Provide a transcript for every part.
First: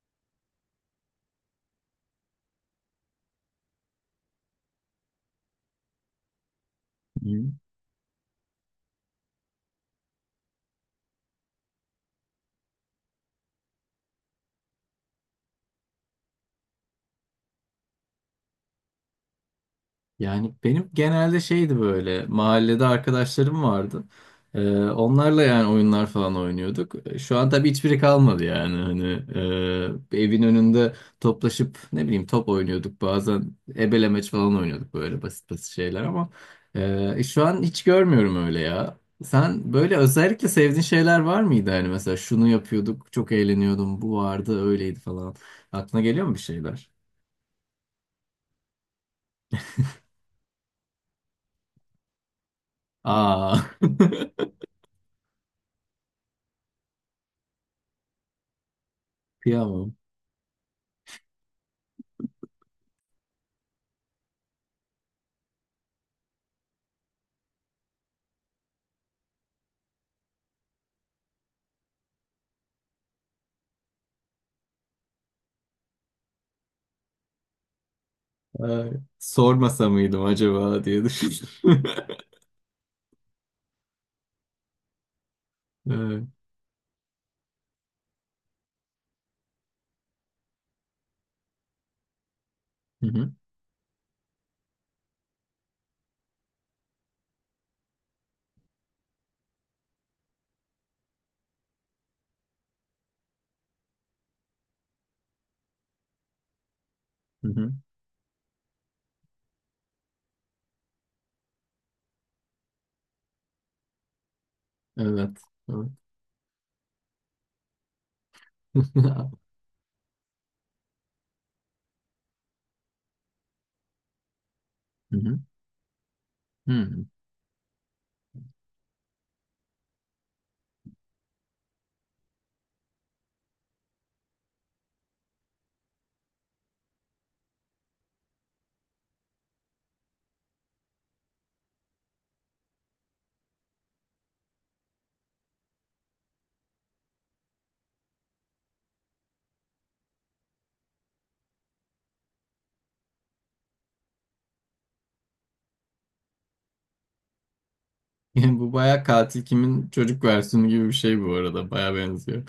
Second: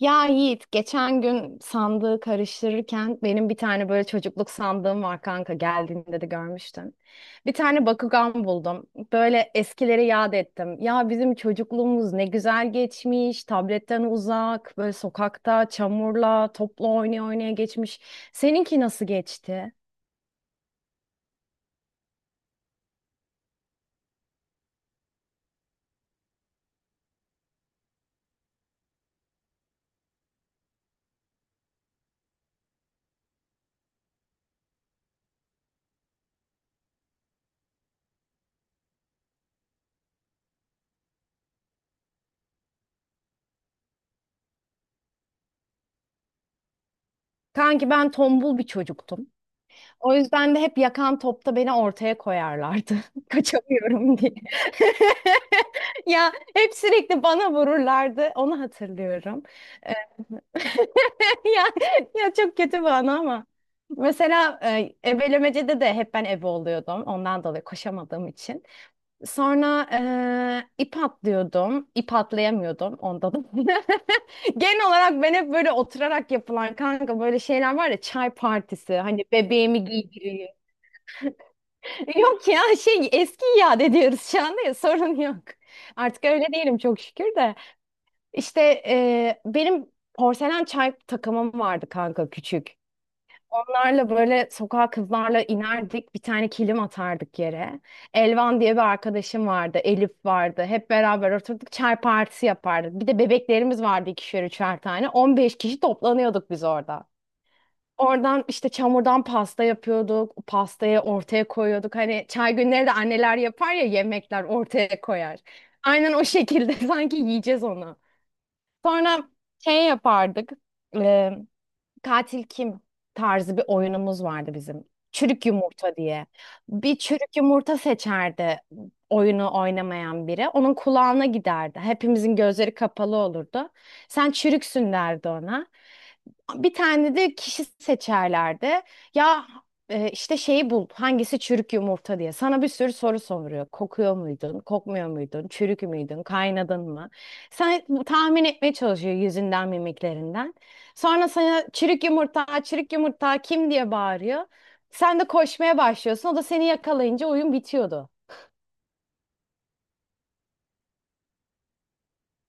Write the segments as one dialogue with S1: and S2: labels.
S1: Ya Yiğit, geçen gün sandığı karıştırırken benim bir tane böyle çocukluk sandığım var kanka geldiğinde de görmüştün.
S2: Hı.
S1: Bir tane Bakugan buldum. Böyle eskileri yad ettim. Ya bizim çocukluğumuz ne güzel geçmiş. Tabletten uzak, böyle sokakta çamurla, topla oynaya oynaya geçmiş. Seninki nasıl geçti?
S2: Yani benim genelde şeydi böyle mahallede arkadaşlarım vardı. Onlarla yani oyunlar falan oynuyorduk. Şu an tabii hiçbiri kalmadı yani hani evin önünde toplaşıp ne bileyim top oynuyorduk, bazen ebelemeç falan oynuyorduk, böyle basit basit şeyler ama şu an hiç görmüyorum öyle ya. Sen böyle özellikle sevdiğin şeyler var mıydı, hani mesela şunu yapıyorduk çok eğleniyordum bu vardı öyleydi falan, aklına geliyor mu bir şeyler?
S1: Kanki ben tombul bir çocuktum. O yüzden de hep yakan topta beni ortaya koyarlardı.
S2: Aa.
S1: Kaçamıyorum diye. Ya hep sürekli bana vururlardı. Onu hatırlıyorum. Ee,
S2: Kıyamam.
S1: Ya, ya çok kötü bana ama. Mesela ebelemecede de hep ben ebe oluyordum. Ondan dolayı koşamadığım için. Sonra ip atlıyordum. İp atlayamıyordum. Onda da. Genel olarak ben hep böyle oturarak yapılan kanka böyle şeyler var ya çay
S2: Ay,
S1: partisi. Hani bebeğimi
S2: sormasa mıydım
S1: giydiriyor.
S2: acaba diye düşündüm.
S1: Yok ya şey eski iade ediyoruz şu anda ya sorun yok.
S2: Evet.
S1: Artık öyle değilim çok şükür de. İşte benim porselen çay takımım vardı kanka küçük.
S2: Hı hı,
S1: Bunlarla böyle sokağa kızlarla inerdik bir tane kilim atardık yere. Elvan diye bir arkadaşım vardı, Elif vardı, hep beraber oturduk, çay partisi yapardık. Bir de bebeklerimiz vardı, ikişer üçer tane, 15 kişi toplanıyorduk biz orada.
S2: hı hı.
S1: Oradan işte çamurdan pasta yapıyorduk. O pastayı ortaya koyuyorduk. Hani çay günleri de anneler yapar ya, yemekler ortaya
S2: Evet.
S1: koyar.
S2: Evet.
S1: Aynen o şekilde sanki yiyeceğiz onu. Sonra şey yapardık. Katil kim tarzı bir oyunumuz vardı bizim.
S2: Hı hı,
S1: Çürük yumurta diye. Bir
S2: hı.
S1: çürük yumurta seçerdi oyunu oynamayan biri. Onun kulağına giderdi. Hepimizin gözleri kapalı olurdu. Sen çürüksün derdi ona. Bir tane de kişi seçerlerdi. Ya işte şeyi bul. Hangisi çürük yumurta diye. Sana bir sürü soru soruyor. Kokuyor muydun? Kokmuyor muydun? Çürük müydün? Kaynadın mı? Sen tahmin etmeye çalışıyor yüzünden, mimiklerinden. Sonra sana çürük yumurta, çürük yumurta kim diye bağırıyor. Sen de koşmaya başlıyorsun. O da seni yakalayınca oyun bitiyordu.
S2: Yani bu baya katil kimin çocuk versiyonu gibi bir şey bu arada. Baya benziyor.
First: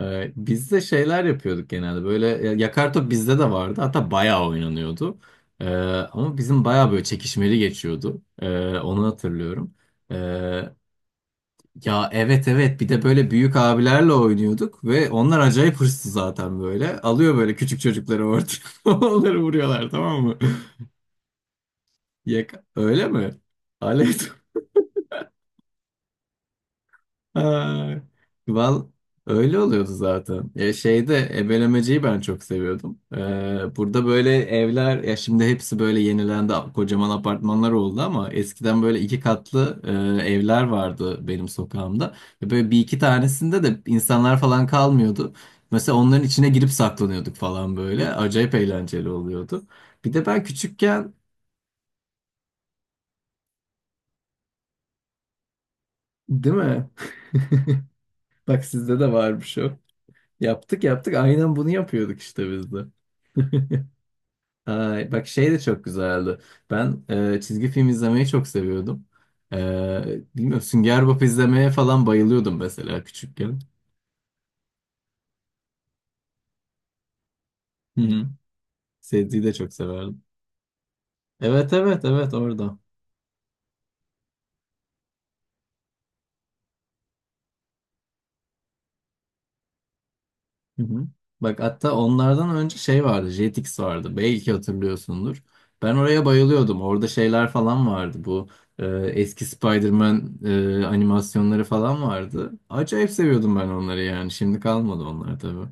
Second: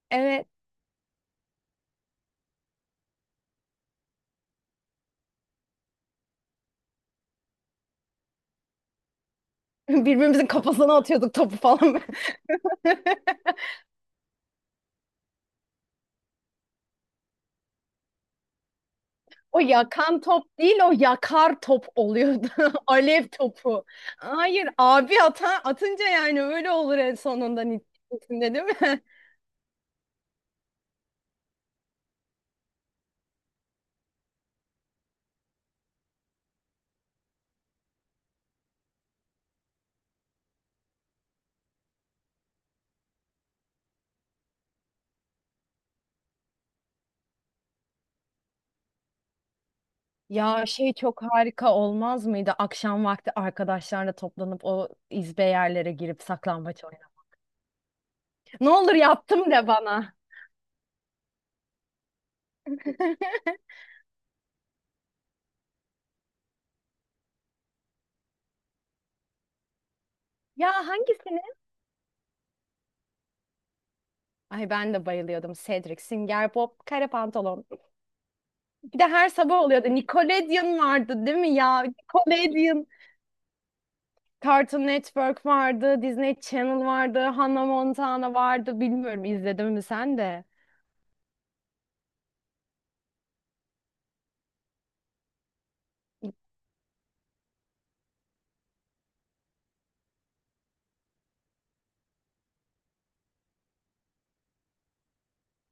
S1: Evet.
S2: Biz de şeyler yapıyorduk genelde. Böyle yakar top bizde de vardı. Hatta bayağı oynanıyordu. Ee, Ama bizim bayağı böyle çekişmeli geçiyordu. Onu hatırlıyorum.
S1: Birbirimizin
S2: Ee,
S1: kafasına atıyorduk topu falan.
S2: Ya, evet evet, bir de böyle büyük abilerle oynuyorduk ve onlar acayip hırslı zaten böyle. Alıyor böyle küçük çocukları ortaya onları
S1: O
S2: vuruyorlar,
S1: yakan
S2: tamam mı?
S1: top değil, o yakar top oluyordu.
S2: Öyle
S1: Alev
S2: mi?
S1: topu.
S2: Alev.
S1: Hayır, abi ata, atınca yani öyle olur en sonunda
S2: Ay,
S1: neticesinde, değil
S2: Val
S1: mi?
S2: öyle oluyordu zaten. Ya, şeyde ebelemeciyi ben çok seviyordum. Burada böyle evler, ya şimdi hepsi böyle yenilendi, kocaman apartmanlar oldu, ama eskiden böyle iki katlı evler vardı benim sokağımda. Ve böyle bir iki tanesinde de insanlar falan kalmıyordu. Mesela onların içine girip saklanıyorduk falan böyle. Acayip eğlenceli oluyordu. Bir de ben
S1: Ya şey
S2: küçükken
S1: çok harika olmaz mıydı? Akşam vakti arkadaşlarla toplanıp o izbe yerlere girip
S2: değil
S1: saklambaç
S2: mi?
S1: oynamak.
S2: Bak
S1: Ne olur
S2: sizde de
S1: yaptım
S2: varmış
S1: de
S2: o.
S1: bana.
S2: Yaptık yaptık. Aynen bunu yapıyorduk işte biz de. Ay, bak şey de çok güzeldi. Ben çizgi film izlemeyi çok seviyordum. E, bilmiyorum,
S1: Ya
S2: Sünger Bob
S1: hangisini?
S2: izlemeye falan bayılıyordum mesela küçükken.
S1: Ay ben de bayılıyordum. Cedric, Singer Bob, Kare Pantolon.
S2: Hı hı.
S1: Bir de her
S2: Sezgi'yi de
S1: sabah
S2: çok
S1: oluyordu.
S2: severdim.
S1: Nickelodeon vardı, değil mi
S2: Evet
S1: ya?
S2: evet evet, orada.
S1: Nickelodeon. Cartoon Network vardı, Disney Channel vardı, Hannah Montana vardı. Bilmiyorum, izledin mi sen de?
S2: Hı hı. Bak hatta onlardan önce şey vardı, Jetix vardı. Belki hatırlıyorsundur. Ben oraya bayılıyordum. Orada şeyler falan vardı. Bu eski Spider-Man animasyonları falan vardı. Acayip seviyordum ben onları yani. Şimdi kalmadı onlar tabii.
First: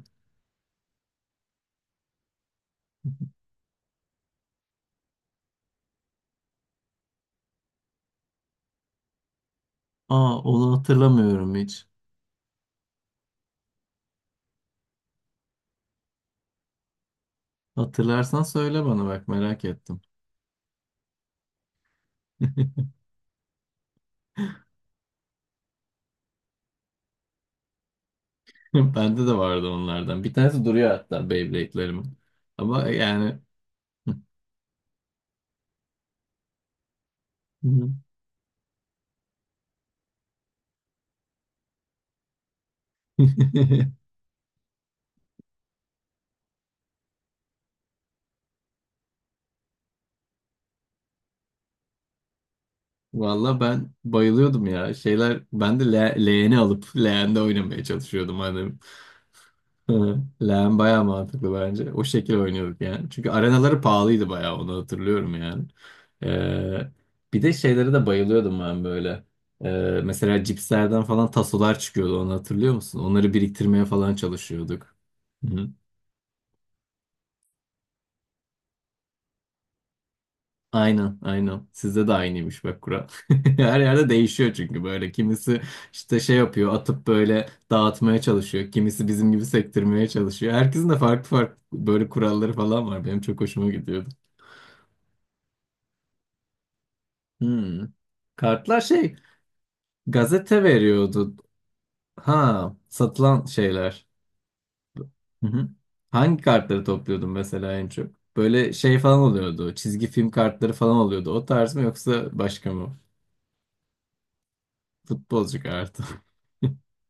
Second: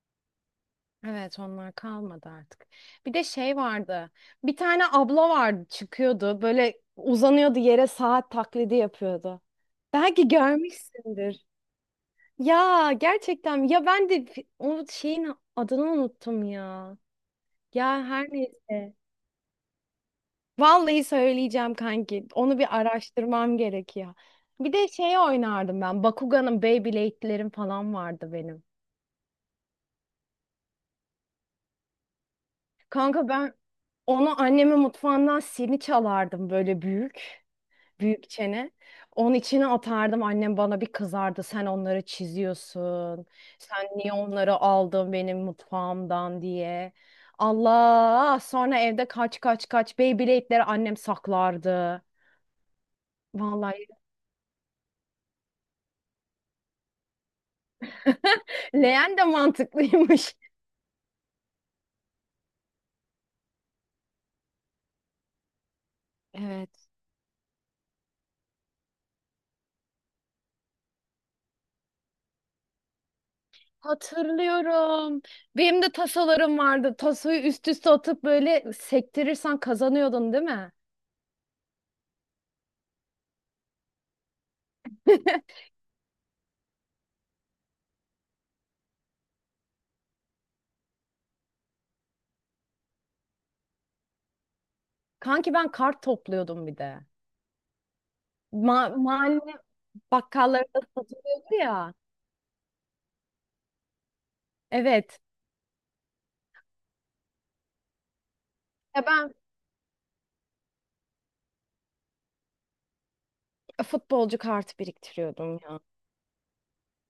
S1: Evet, onlar kalmadı artık. Bir de şey vardı. Bir tane abla vardı çıkıyordu. Böyle uzanıyordu yere, saat taklidi yapıyordu. Belki
S2: Aa, onu
S1: görmüşsündür.
S2: hatırlamıyorum hiç.
S1: Ya gerçekten ya ben de o şeyin adını unuttum ya. Ya her
S2: Hatırlarsan söyle
S1: neyse.
S2: bana, bak merak ettim.
S1: Vallahi söyleyeceğim kanki. Onu bir araştırmam gerekiyor. Bir de şey oynardım ben. Bakugan'ın, Beyblade'lerim falan vardı benim.
S2: Bende de vardı onlardan. Bir tanesi duruyor hatta Beyblade'lerimin. Ama
S1: Kanka
S2: yani
S1: ben onu annemin mutfağından sini çalardım böyle büyük.
S2: Hı hı.
S1: Büyük çene. Onun içine atardım. Annem bana bir kızardı. Sen onları çiziyorsun. Sen niye onları aldın benim mutfağımdan diye. Allah! Sonra evde kaç kaç kaç Beyblade'leri annem saklardı.
S2: Valla
S1: Vallahi
S2: ben bayılıyordum ya. Şeyler, ben de leğeni alıp leğende oynamaya çalışıyordum annem.
S1: leğen de mantıklıymış.
S2: Leğen bayağı mantıklı bence. O şekil oynuyorduk yani. Çünkü arenaları pahalıydı bayağı, onu hatırlıyorum yani.
S1: Evet.
S2: Ee, Bir de şeylere de bayılıyordum ben böyle. Mesela cipslerden falan tasolar çıkıyordu, onu hatırlıyor musun? Onları biriktirmeye falan çalışıyorduk.
S1: Hatırlıyorum.
S2: Hı.
S1: Benim de tasolarım vardı. Tasoyu üst üste atıp böyle sektirirsen kazanıyordun, değil mi?
S2: Aynen, aynen. Sizde de aynıymış bak kural. Her yerde değişiyor çünkü böyle. Kimisi işte şey yapıyor, atıp böyle dağıtmaya çalışıyor. Kimisi bizim gibi sektirmeye çalışıyor. Herkesin de farklı farklı böyle kuralları falan var. Benim çok hoşuma gidiyordu.
S1: Kanki ben kart topluyordum bir de.
S2: Hmm. Kartlar
S1: Ma
S2: şey,
S1: mahalle
S2: gazete
S1: Bakkallarda
S2: veriyordu.
S1: satılıyordu ya.
S2: Ha, satılan şeyler.
S1: Evet.
S2: Hı hı. Hangi kartları topluyordun mesela en çok? Böyle şey
S1: Ya
S2: falan
S1: ben
S2: oluyordu. Çizgi film kartları falan oluyordu. O tarz mı yoksa başka mı?
S1: futbolcu kartı biriktiriyordum
S2: Futbolcu
S1: ya.
S2: kartı.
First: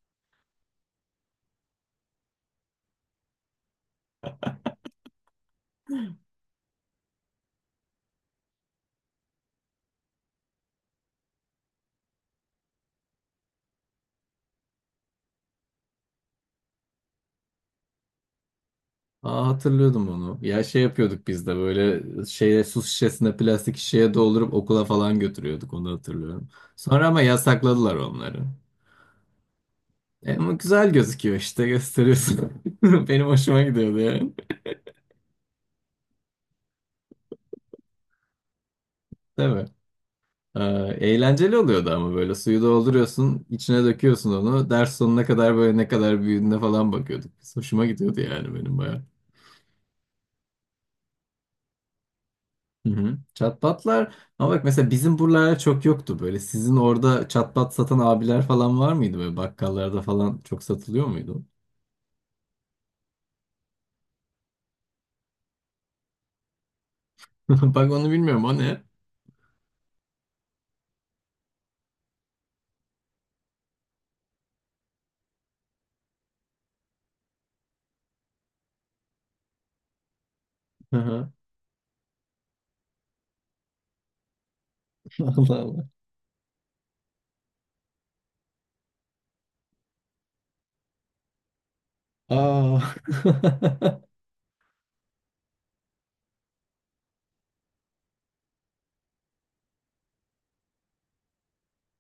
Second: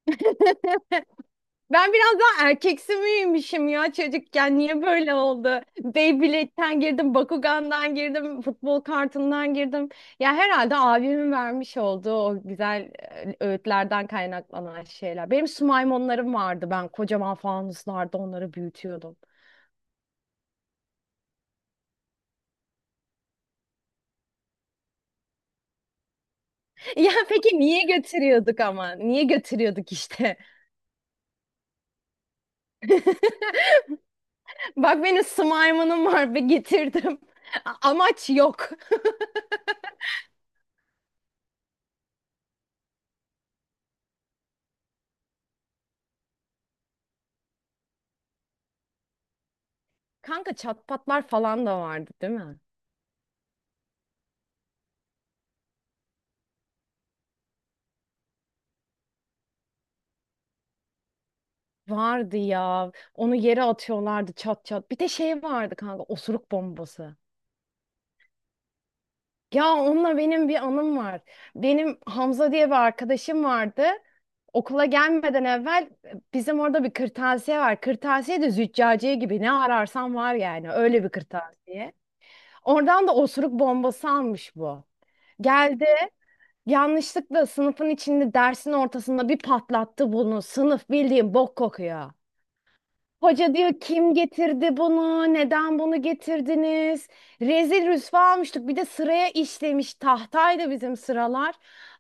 S1: Ben biraz daha erkeksi miymişim ya çocukken? Niye böyle oldu? Beyblade'den girdim, Bakugan'dan girdim, futbol kartından girdim. Ya herhalde abimin vermiş olduğu o güzel öğütlerden kaynaklanan şeyler. Benim sumaymonlarım vardı. Ben kocaman fanuslarda onları büyütüyordum.
S2: Aa, hatırlıyordum onu. Ya, şey yapıyorduk biz de, böyle şeye su şişesine, plastik şişeye doldurup okula falan götürüyorduk, onu hatırlıyorum. Sonra
S1: Ya
S2: ama
S1: peki niye
S2: yasakladılar onları.
S1: götürüyorduk ama? Niye götürüyorduk
S2: E,
S1: işte?
S2: ama güzel gözüküyor işte, gösteriyorsun. Benim hoşuma gidiyordu yani.
S1: Bak benim slime'ım var ve getirdim. Amaç yok.
S2: Değil mi? Ee, Eğlenceli oluyordu ama, böyle suyu dolduruyorsun, içine döküyorsun onu. Ders sonuna kadar böyle ne kadar büyüdüğüne falan bakıyorduk. Biz. Hoşuma gidiyordu yani benim bayağı.
S1: Kanka çatpatlar falan da vardı, değil mi?
S2: Hı hı. Çatbatlar ama bak, mesela bizim buralarda çok yoktu böyle. Sizin orada çatbat satan abiler falan var mıydı, böyle bakkallarda falan çok satılıyor muydu?
S1: Vardı ya. Onu yere atıyorlardı, çat çat. Bir de şey vardı kanka, osuruk bombası.
S2: Bak onu bilmiyorum, o ne?
S1: Ya onunla benim bir anım var. Benim Hamza diye bir arkadaşım vardı. Okula gelmeden evvel bizim orada bir kırtasiye var. Kırtasiye de züccaciye gibi, ne ararsan var yani,
S2: Hı
S1: öyle bir
S2: hı.
S1: kırtasiye. Oradan da osuruk bombası almış bu.
S2: Allah Allah.
S1: Geldi. Yanlışlıkla sınıfın içinde, dersin ortasında bir patlattı bunu. Sınıf bildiğin bok kokuyor.
S2: Aa.
S1: Hoca diyor, kim getirdi bunu? Neden bunu getirdiniz? Rezil rüsva almıştık. Bir de sıraya işlemiş, tahtaydı bizim sıralar.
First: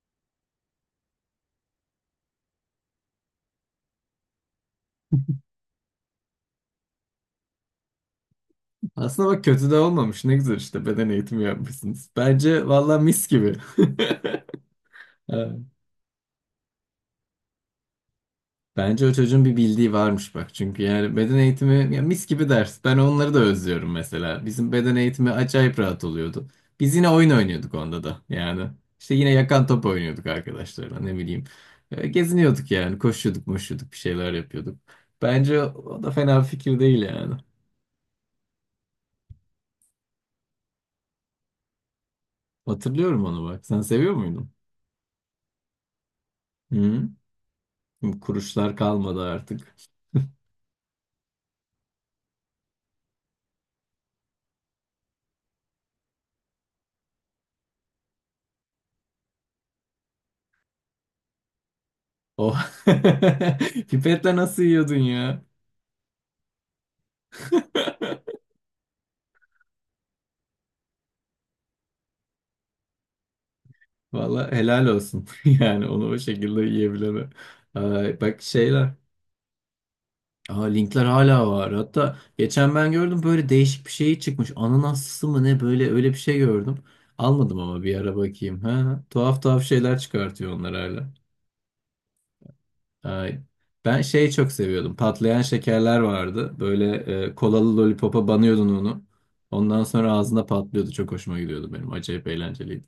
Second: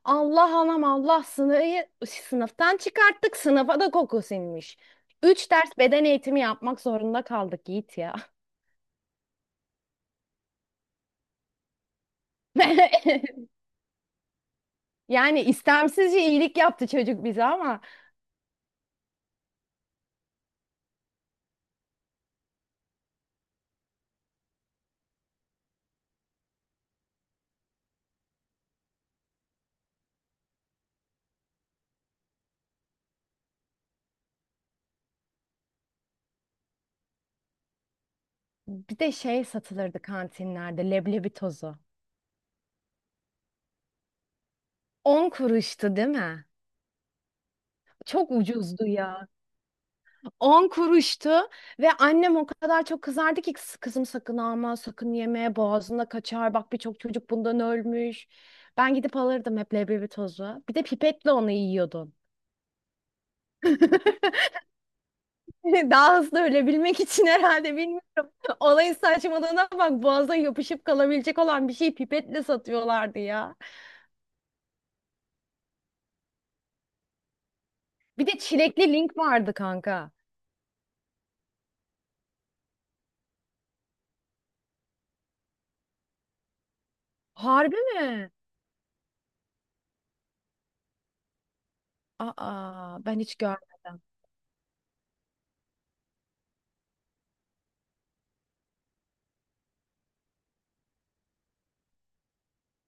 S1: Allah anam Allah, sınıfı sınıftan çıkarttık. Sınıfa da koku sinmiş. Üç ders beden eğitimi yapmak zorunda kaldık Yiğit ya.
S2: Aslında bak kötü de olmamış, ne güzel işte beden eğitimi yapmışsınız. Bence valla mis gibi.
S1: Yani
S2: Evet.
S1: istemsizce iyilik yaptı çocuk bize ama.
S2: Bence o çocuğun bir bildiği varmış bak. Çünkü yani beden eğitimi ya, mis gibi ders. Ben onları da özlüyorum mesela. Bizim beden eğitimi acayip rahat oluyordu. Biz yine oyun oynuyorduk onda da yani. İşte yine yakan top oynuyorduk arkadaşlarla, ne bileyim. E, geziniyorduk yani, koşuyorduk moşuyorduk, bir şeyler yapıyorduk. Bence o da fena bir fikir değil yani.
S1: Bir de şey satılırdı kantinlerde, leblebi tozu.
S2: Hatırlıyorum onu bak. Sen seviyor muydun?
S1: 10 kuruştu, değil mi?
S2: Hı?
S1: Çok
S2: Kuruşlar
S1: ucuzdu
S2: kalmadı
S1: ya.
S2: artık.
S1: 10 kuruştu ve annem o kadar çok kızardı ki, kızım sakın alma, sakın yeme, boğazına kaçar. Bak birçok çocuk bundan ölmüş." Ben gidip alırdım hep leblebi tozu. Bir de pipetle onu yiyordum.
S2: Oh. Pipetle nasıl yiyordun ya?
S1: Daha hızlı ölebilmek için herhalde, bilmiyorum. Olayın saçmalığına bak, boğaza yapışıp kalabilecek olan bir şeyi pipetle satıyorlardı ya.
S2: Valla helal olsun. Yani onu o şekilde yiyebileme. Ay,
S1: Bir de
S2: bak
S1: çilekli
S2: şeyler.
S1: link vardı kanka.
S2: Aa, linkler hala var. Hatta geçen ben gördüm, böyle değişik bir şey çıkmış. Ananaslı mı ne, böyle öyle bir şey gördüm. Almadım
S1: Harbi
S2: ama bir ara
S1: mi?
S2: bakayım. Ha, tuhaf tuhaf şeyler çıkartıyor onlar hala.
S1: Aa, ben hiç
S2: Ay. Ben
S1: görmedim.
S2: şeyi çok seviyordum. Patlayan şekerler vardı. Böyle kolalı lollipopa banıyordun onu. Ondan sonra ağzında patlıyordu. Çok hoşuma gidiyordu benim. Acayip eğlenceliydi.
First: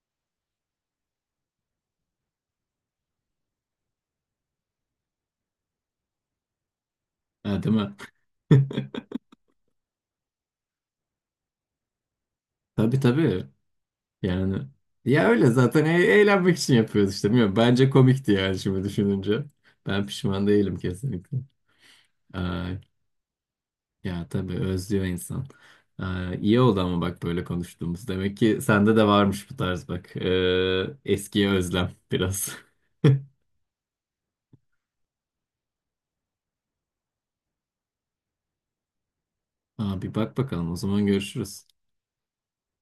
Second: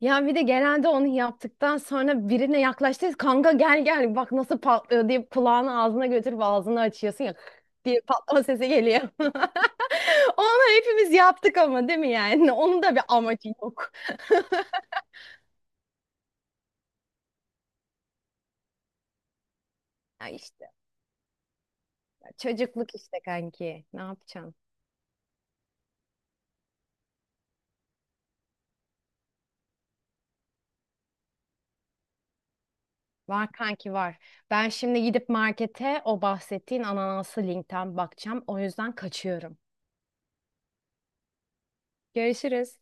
S1: Ya bir de genelde onu yaptıktan sonra birine yaklaştıysa kanka, gel gel bak nasıl patlıyor, deyip kulağını ağzına götürüp ağzını açıyorsun ya,
S2: Ha, değil mi?
S1: diye patlama sesi geliyor. Onu hepimiz yaptık ama, değil mi yani? Onun da
S2: Tabii
S1: bir
S2: tabii.
S1: amacı yok.
S2: Yani ya öyle zaten, eğlenmek için yapıyoruz işte. Bilmiyorum. Bence komikti yani şimdi düşününce. Ben
S1: Ya
S2: pişman
S1: işte
S2: değilim kesinlikle. Ay.
S1: çocukluk işte kanki. Ne
S2: Ya tabii
S1: yapacaksın?
S2: özlüyor insan. İyi oldu ama bak böyle konuştuğumuz. Demek ki sende de varmış bu tarz bak. Eskiye özlem biraz.
S1: Var kanki, var. Ben şimdi gidip markete o bahsettiğin ananaslı linkten bakacağım. O yüzden kaçıyorum.
S2: Abi bak bakalım, o zaman görüşürüz.
S1: Görüşürüz.